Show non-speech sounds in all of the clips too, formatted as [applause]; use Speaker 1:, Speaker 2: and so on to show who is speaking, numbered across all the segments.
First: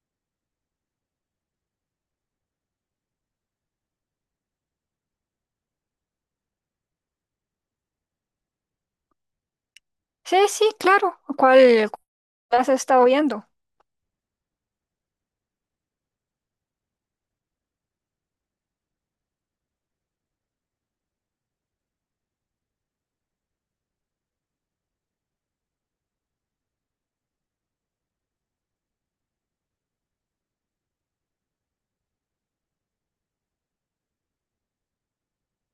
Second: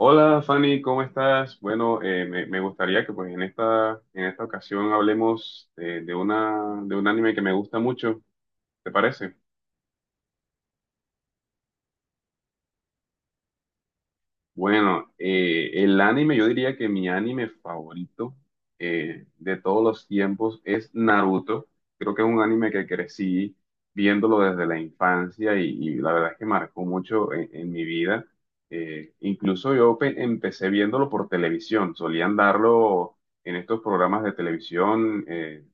Speaker 1: Hola Fanny, ¿cómo estás? Bueno, me gustaría que pues en esta ocasión hablemos de una, de un anime que me gusta mucho, ¿te parece?
Speaker 2: Sí, sí, claro. ¿Cuál has estado viendo?
Speaker 1: Bueno, el anime, yo diría que mi anime favorito de todos los tiempos es Naruto. Creo que es un anime que crecí viéndolo desde la infancia y la verdad es que marcó mucho en mi vida. Incluso empecé viéndolo por televisión. Solían darlo en estos programas de televisión.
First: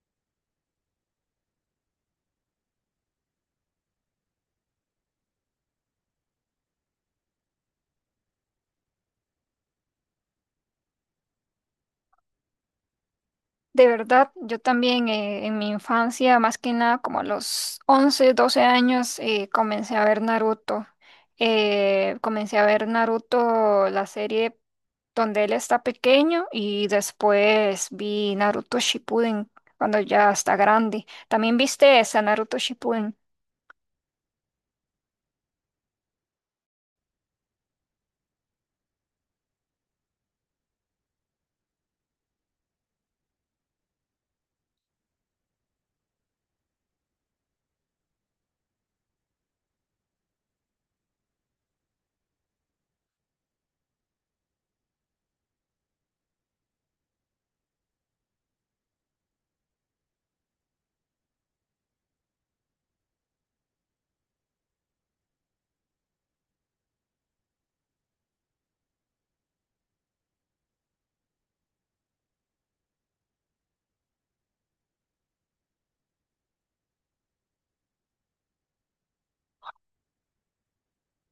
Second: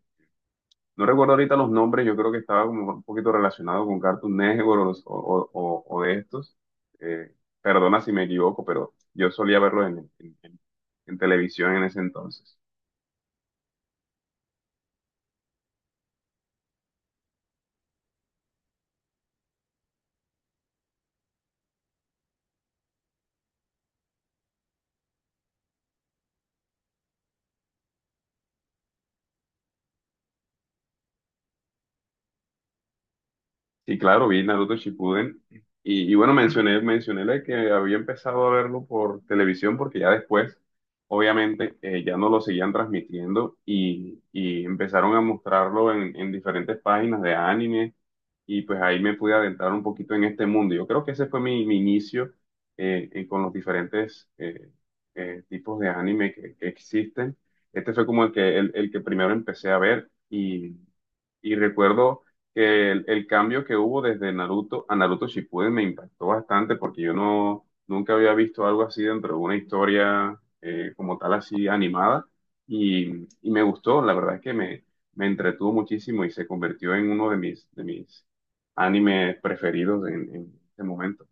Speaker 1: No recuerdo ahorita los nombres, yo creo que estaba como un poquito relacionado con Cartoon Network o, o de estos. Eh, Perdona si me equivoco, pero yo solía verlos en, en televisión en ese entonces.
Speaker 2: De verdad, yo también en mi infancia, más que nada como a los 11, 12 años, comencé a ver Naruto. Comencé a ver Naruto, la serie donde él está pequeño, y después vi Naruto Shippuden cuando ya está grande. ¿También viste esa Naruto Shippuden?
Speaker 1: Sí, claro, vi Naruto Shippuden. Y bueno, mencioné la que había empezado a verlo por televisión porque ya después, obviamente, ya no lo seguían transmitiendo y empezaron a mostrarlo en diferentes páginas de anime y pues ahí me pude adentrar un poquito en este mundo. Yo creo que ese fue mi inicio con los diferentes tipos de anime que existen. Este fue como el que, el que primero empecé a ver. Y... Y recuerdo que el cambio que hubo desde Naruto a Naruto Shippuden me impactó bastante porque yo no nunca había visto algo así dentro de una historia como tal así animada y me gustó, la verdad es que me entretuvo muchísimo y se convirtió en uno de mis animes preferidos en este momento.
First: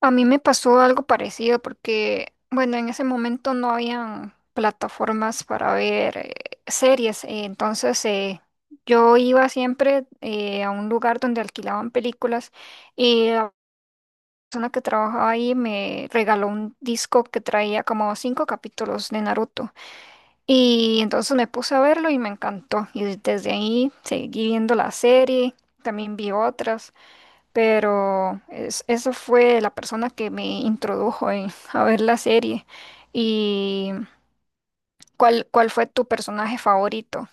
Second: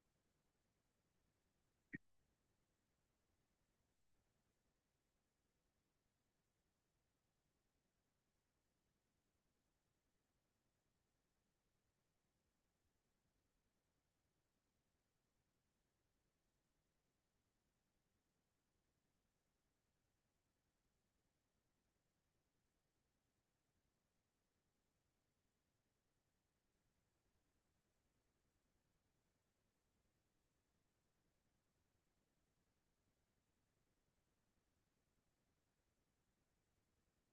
Speaker 2: A mí me pasó algo parecido porque, bueno, en ese momento no habían plataformas para ver series, entonces yo iba siempre a un lugar donde alquilaban películas y la persona que trabajaba ahí me regaló un disco que traía como cinco capítulos de Naruto y entonces me puse a verlo y me encantó y desde ahí seguí viendo la serie, también vi otras pero eso fue la persona que me introdujo [laughs] a ver la serie. ¿Y cuál fue tu personaje favorito?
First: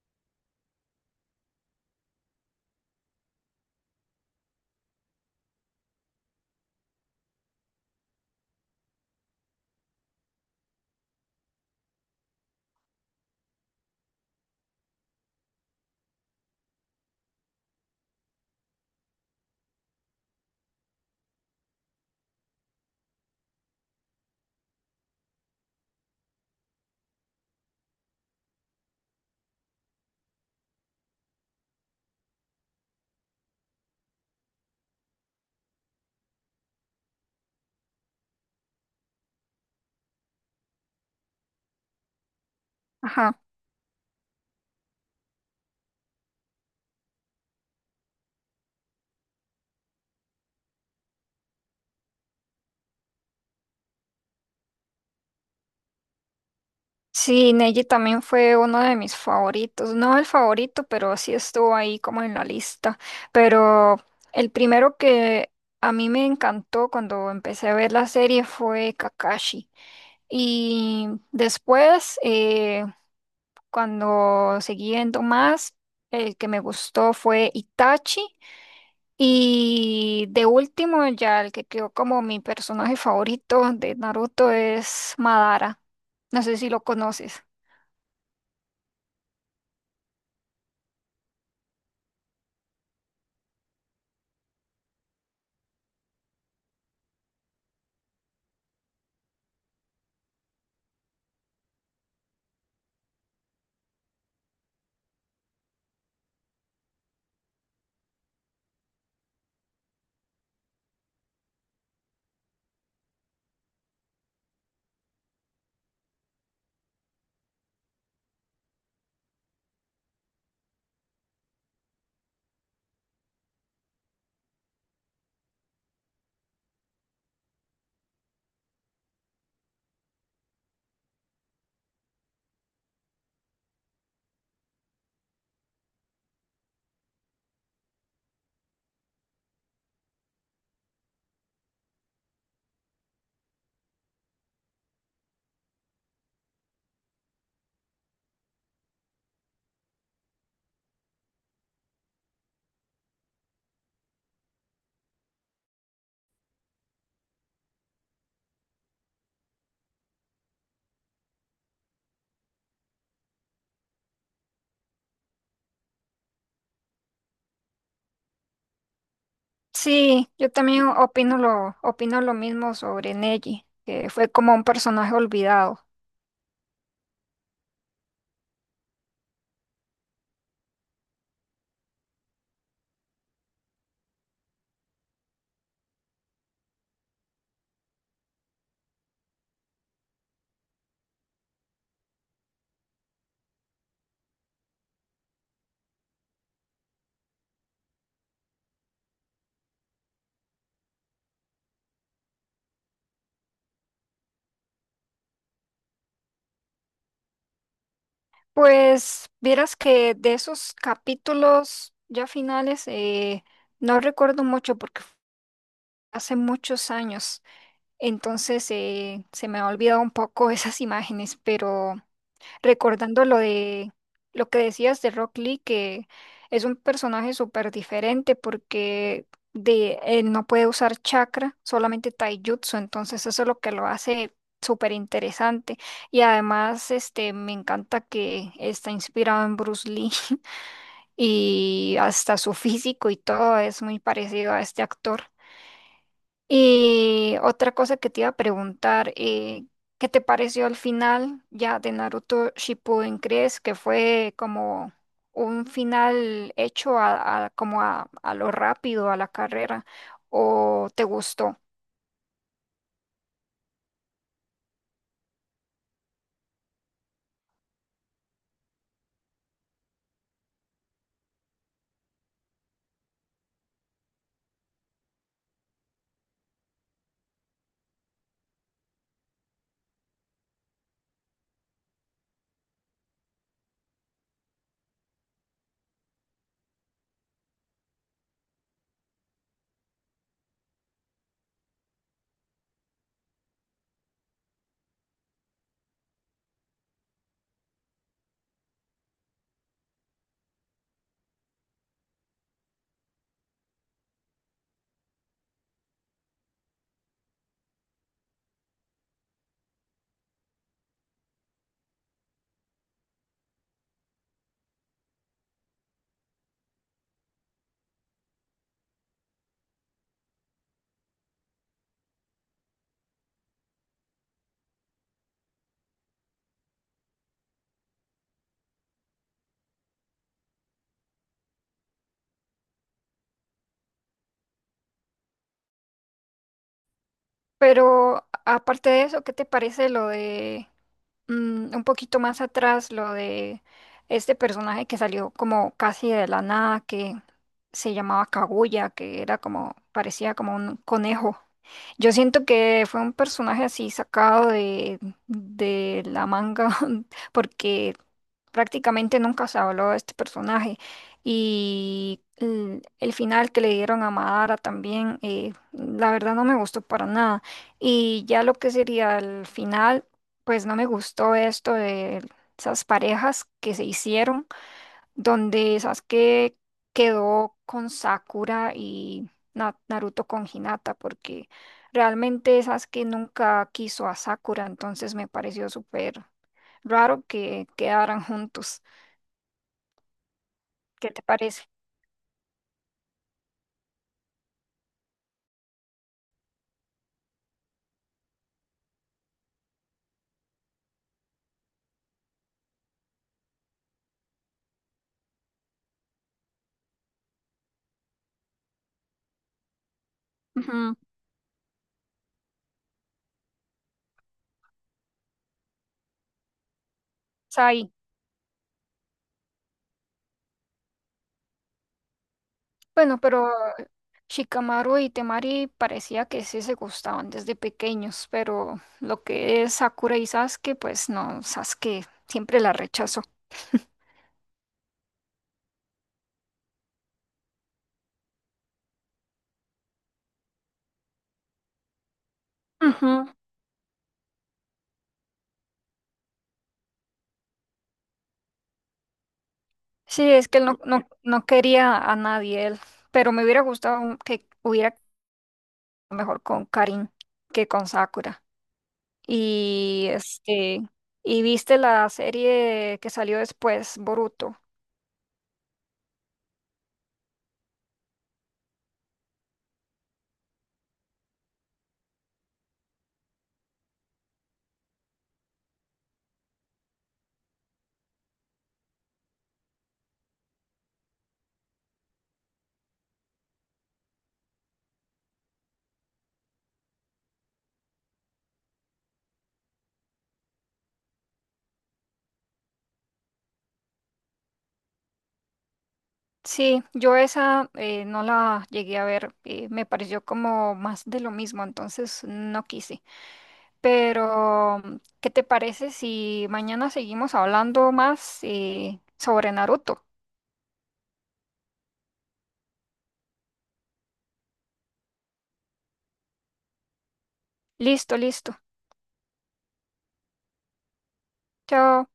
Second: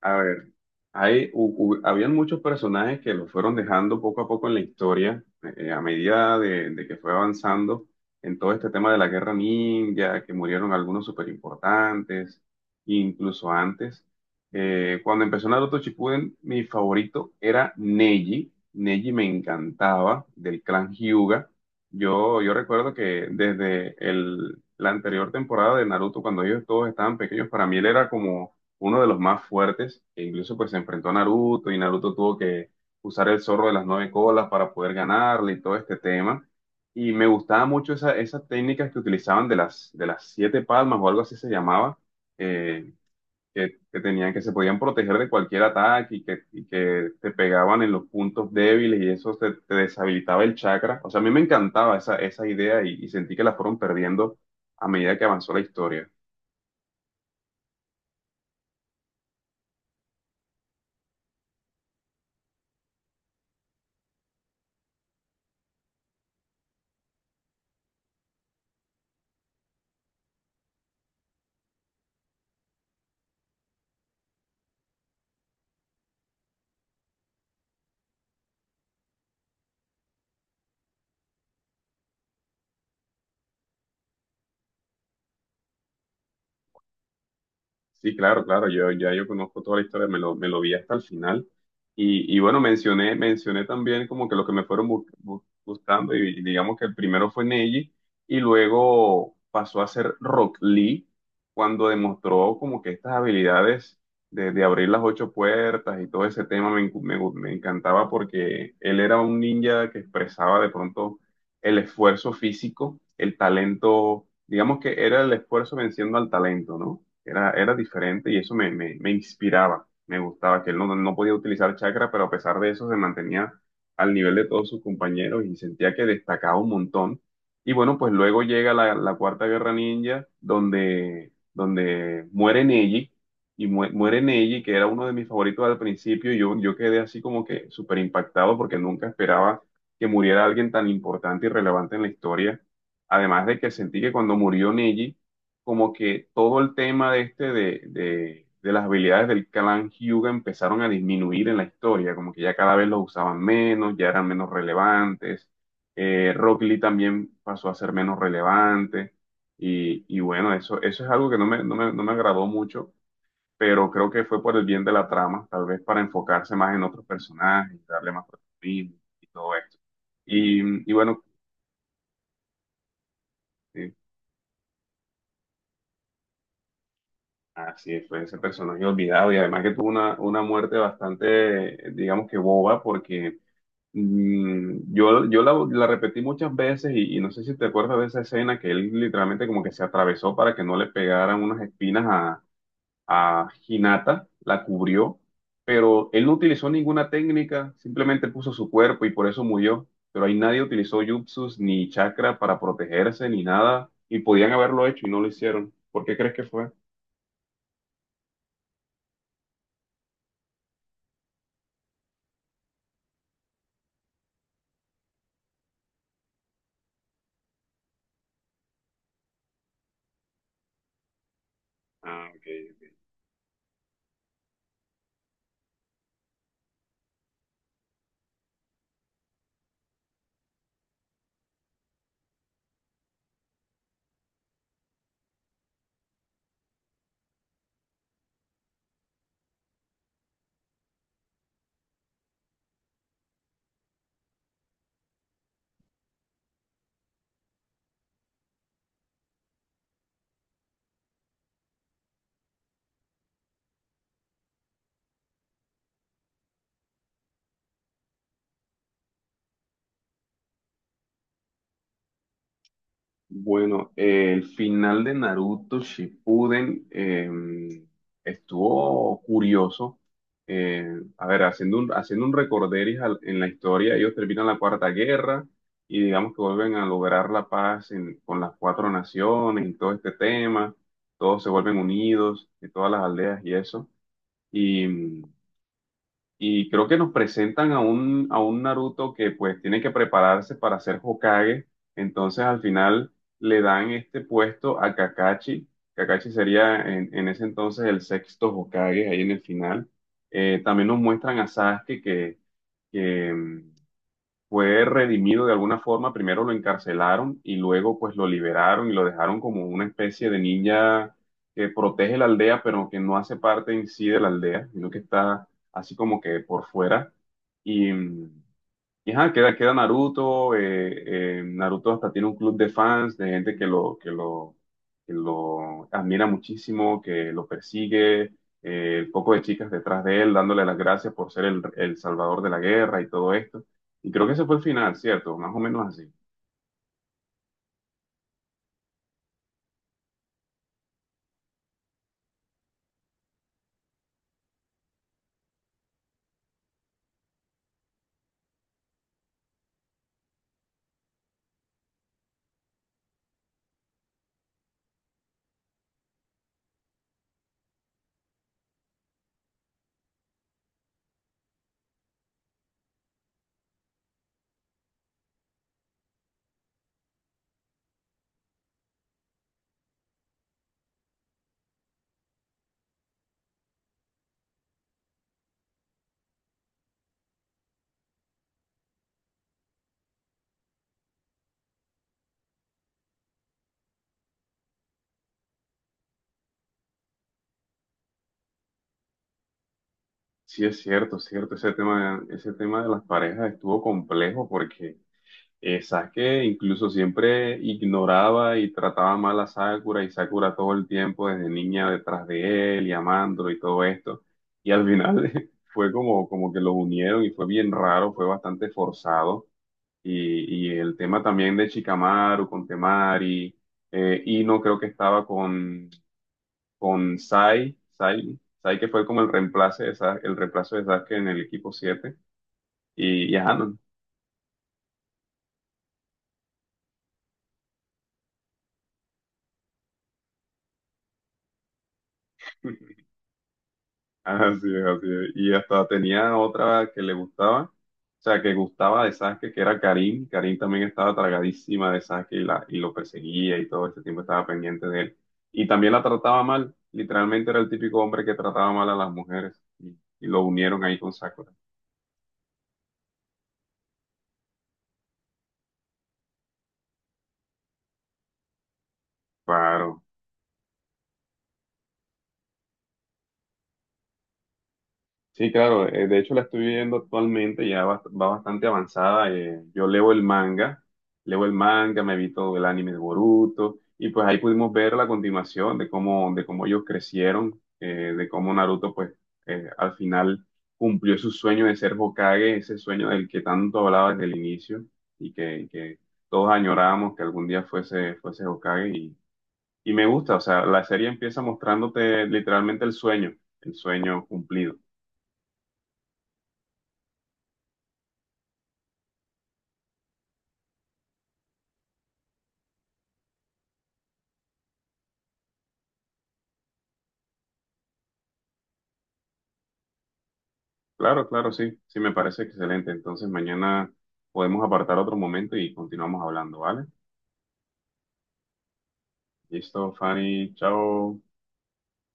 Speaker 1: A ver, habían muchos personajes que lo fueron dejando poco a poco en la historia, a medida de que fue avanzando en todo este tema de la guerra ninja, que murieron algunos súper importantes, incluso antes. Cuando empezó Naruto Shippuden, mi favorito era Neji. Neji me encantaba, del clan Hyuga. Yo recuerdo que desde el, la anterior temporada de Naruto, cuando ellos todos estaban pequeños, para mí él era como uno de los más fuertes, que incluso pues se enfrentó a Naruto y Naruto tuvo que usar el zorro de las nueve colas para poder ganarle y todo este tema. Y me gustaba mucho esa, esas técnicas que utilizaban de las siete palmas o algo así se llamaba, eh,
Speaker 2: Ajá.
Speaker 1: que tenían, que se podían proteger de cualquier ataque y que te pegaban en los puntos débiles y eso te, te deshabilitaba el chakra. O sea, a mí me encantaba esa, esa idea y sentí que la fueron perdiendo a medida que avanzó la historia.
Speaker 2: Sí, Neji también fue uno de mis favoritos. No el favorito, pero sí estuvo ahí como en la lista. Pero el primero que a mí me encantó cuando empecé a ver la serie fue Kakashi. Y después, cuando seguí viendo más, el que me gustó fue Itachi. Y de último, ya el que quedó como mi personaje favorito de Naruto es Madara. No sé si lo conoces.
Speaker 1: Sí, claro, claro, yo ya yo conozco toda la historia, me lo vi hasta el final. Y bueno, mencioné también como que lo que me fueron gustando, y digamos que el primero fue Neji, y luego pasó a ser Rock Lee, cuando demostró como que estas habilidades de abrir las ocho puertas y todo ese tema me, encu- me, gu- me encantaba porque él era un ninja que expresaba de pronto el esfuerzo físico, el talento, digamos que era el esfuerzo venciendo al talento, ¿no? Era diferente y eso me inspiraba, me gustaba, que él no, no podía utilizar chakra, pero a pesar de eso se mantenía al nivel de todos sus compañeros y sentía que destacaba un montón. Y bueno, pues luego llega la, la Cuarta Guerra Ninja, donde, donde muere Neji, y muere Neji, que era uno de mis favoritos al principio, y yo quedé así como que súper impactado porque nunca esperaba que muriera alguien tan importante y relevante en la historia. Además de que sentí que cuando murió Neji, como que todo el tema de de las habilidades del clan Hyuga empezaron a disminuir en la historia, como que ya cada vez los usaban menos, ya eran menos relevantes. Rock Lee también pasó a ser menos relevante. Y bueno, eso es algo que no me agradó mucho, pero creo que fue por el bien de la trama, tal vez para enfocarse más en otros personajes, darle más protagonismo y todo esto.
Speaker 2: Sí, yo también
Speaker 1: Y bueno,
Speaker 2: opino lo mismo sobre Neji,
Speaker 1: eh,
Speaker 2: que fue como un personaje olvidado.
Speaker 1: así es, fue ese personaje olvidado y además que tuvo una muerte bastante, digamos que boba, porque yo la, la repetí muchas veces y no sé si te acuerdas de esa escena que él literalmente como que se atravesó para que no le pegaran unas espinas a Hinata, la cubrió, pero él no utilizó ninguna técnica, simplemente puso su cuerpo y por eso murió, pero ahí nadie utilizó jutsus ni chakra para protegerse ni nada y podían haberlo hecho y no lo hicieron. ¿Por qué crees que fue?
Speaker 2: Pues vieras que de esos capítulos ya finales no recuerdo mucho porque fue hace muchos años. Entonces se me ha olvidado un poco [laughs] esas imágenes, pero
Speaker 1: Ah, ok. Ok.
Speaker 2: recordando lo de lo que decías de Rock Lee, que es un personaje súper diferente porque él no puede usar chakra, solamente taijutsu, entonces eso es lo que lo hace súper interesante. Y además este, me encanta que está inspirado en Bruce Lee [laughs] y hasta su físico y todo es muy parecido a este actor. Y otra cosa que te iba a preguntar, ¿qué te pareció al final ya de Naruto Shippuden? ¿Crees que fue como un final hecho como a lo rápido, a la carrera, o te gustó?
Speaker 1: Bueno, el final de Naruto Shippuden estuvo curioso. Eh, a ver, haciendo un recorderis en la historia, ellos terminan la Cuarta Guerra y digamos que vuelven a lograr la paz con las cuatro naciones y todo este tema. Todos se vuelven unidos, de todas las aldeas y eso. Y creo que nos presentan a un Naruto que pues tiene que prepararse para ser Hokage. Entonces al final le dan este puesto a Kakashi. Kakashi sería en ese entonces el sexto Hokage ahí en el final. También nos muestran a Sasuke que, que, mm, fue redimido de alguna forma, primero lo encarcelaron y luego pues lo liberaron y lo dejaron como una especie de ninja que protege la aldea, pero que no hace parte en sí de la aldea, sino que está así como que por fuera. Y, y ajá, queda, queda Naruto, Naruto hasta tiene un club de fans, de gente que lo, que lo admira muchísimo, que lo persigue, poco de chicas detrás de él, dándole las gracias por ser el salvador de la guerra y todo esto. Y creo que ese fue el final, ¿cierto? Más o menos así.
Speaker 2: Pero aparte de eso, ¿qué te parece lo de un poquito más atrás lo de este personaje que salió como casi de la nada, que se llamaba Kaguya, que era como, parecía como un conejo. Yo siento que fue un personaje así sacado de la manga, [laughs] porque prácticamente nunca se habló de este personaje. Y el final que le dieron a Madara también, la verdad no me gustó para nada. Y ya lo que sería el final, pues no me gustó esto de esas parejas que se hicieron, donde Sasuke quedó con Sakura y Naruto con Hinata, porque realmente Sasuke nunca quiso a Sakura, entonces me pareció súper raro que quedaran juntos.
Speaker 1: Sí, es
Speaker 2: ¿Qué
Speaker 1: cierto,
Speaker 2: te
Speaker 1: cierto.
Speaker 2: parece?
Speaker 1: Ese tema de las parejas estuvo complejo porque Sasuke incluso siempre ignoraba y trataba mal a Sakura y Sakura todo el tiempo desde niña detrás de él y amándolo y todo esto. Y al final [laughs] fue como, como que los unieron y fue bien raro, fue bastante forzado. Y
Speaker 2: Ujú,
Speaker 1: el tema también de Shikamaru con Temari, Ino creo que estaba con Sai,
Speaker 2: Sai.
Speaker 1: Sai que fue como el reemplazo de el reemplazo de Sasuke en el equipo siete.
Speaker 2: Bueno,
Speaker 1: Y
Speaker 2: pero
Speaker 1: ajá, no,
Speaker 2: Shikamaru y Temari parecía que sí se gustaban desde pequeños, pero lo que es Sakura y Sasuke, pues no, Sasuke siempre la rechazó.
Speaker 1: así es, así es. Y hasta tenía otra que le gustaba, o sea, que gustaba de Sasuke, que era Karim. Karim también estaba tragadísima de Sasuke y, y lo
Speaker 2: Ujú.
Speaker 1: perseguía y todo este tiempo estaba pendiente de él. Y también la trataba mal, literalmente era el típico hombre que trataba mal a las mujeres.
Speaker 2: Sí,
Speaker 1: Y lo
Speaker 2: es que él no,
Speaker 1: unieron ahí
Speaker 2: no,
Speaker 1: con
Speaker 2: no
Speaker 1: Sakura.
Speaker 2: quería a nadie él, pero me hubiera gustado que hubiera quedado mejor con Karin que con Sakura.
Speaker 1: Claro.
Speaker 2: Y este, ¿y viste la serie que salió después, Boruto?
Speaker 1: Sí, claro, de hecho la estoy viendo actualmente, ya va, va bastante avanzada. Yo leo el manga, me vi todo el anime de Boruto, y pues ahí pudimos ver la continuación de cómo ellos crecieron, de cómo Naruto pues al final cumplió su sueño de ser Hokage, ese sueño del que tanto hablaba desde el inicio y que todos añorábamos que algún día fuese Hokage. Y me gusta, o sea, la serie empieza mostrándote literalmente el sueño cumplido.
Speaker 2: Sí, yo esa no la llegué a ver, me pareció como más de lo mismo, entonces no quise. Pero, ¿qué te parece si mañana seguimos hablando más sobre Naruto?
Speaker 1: Claro, claro, sí, sí, me parece excelente. Entonces mañana podemos apartar otro momento y continuamos hablando, ¿vale?
Speaker 2: Listo, listo.
Speaker 1: Listo, Fanny, chao.
Speaker 2: Chao.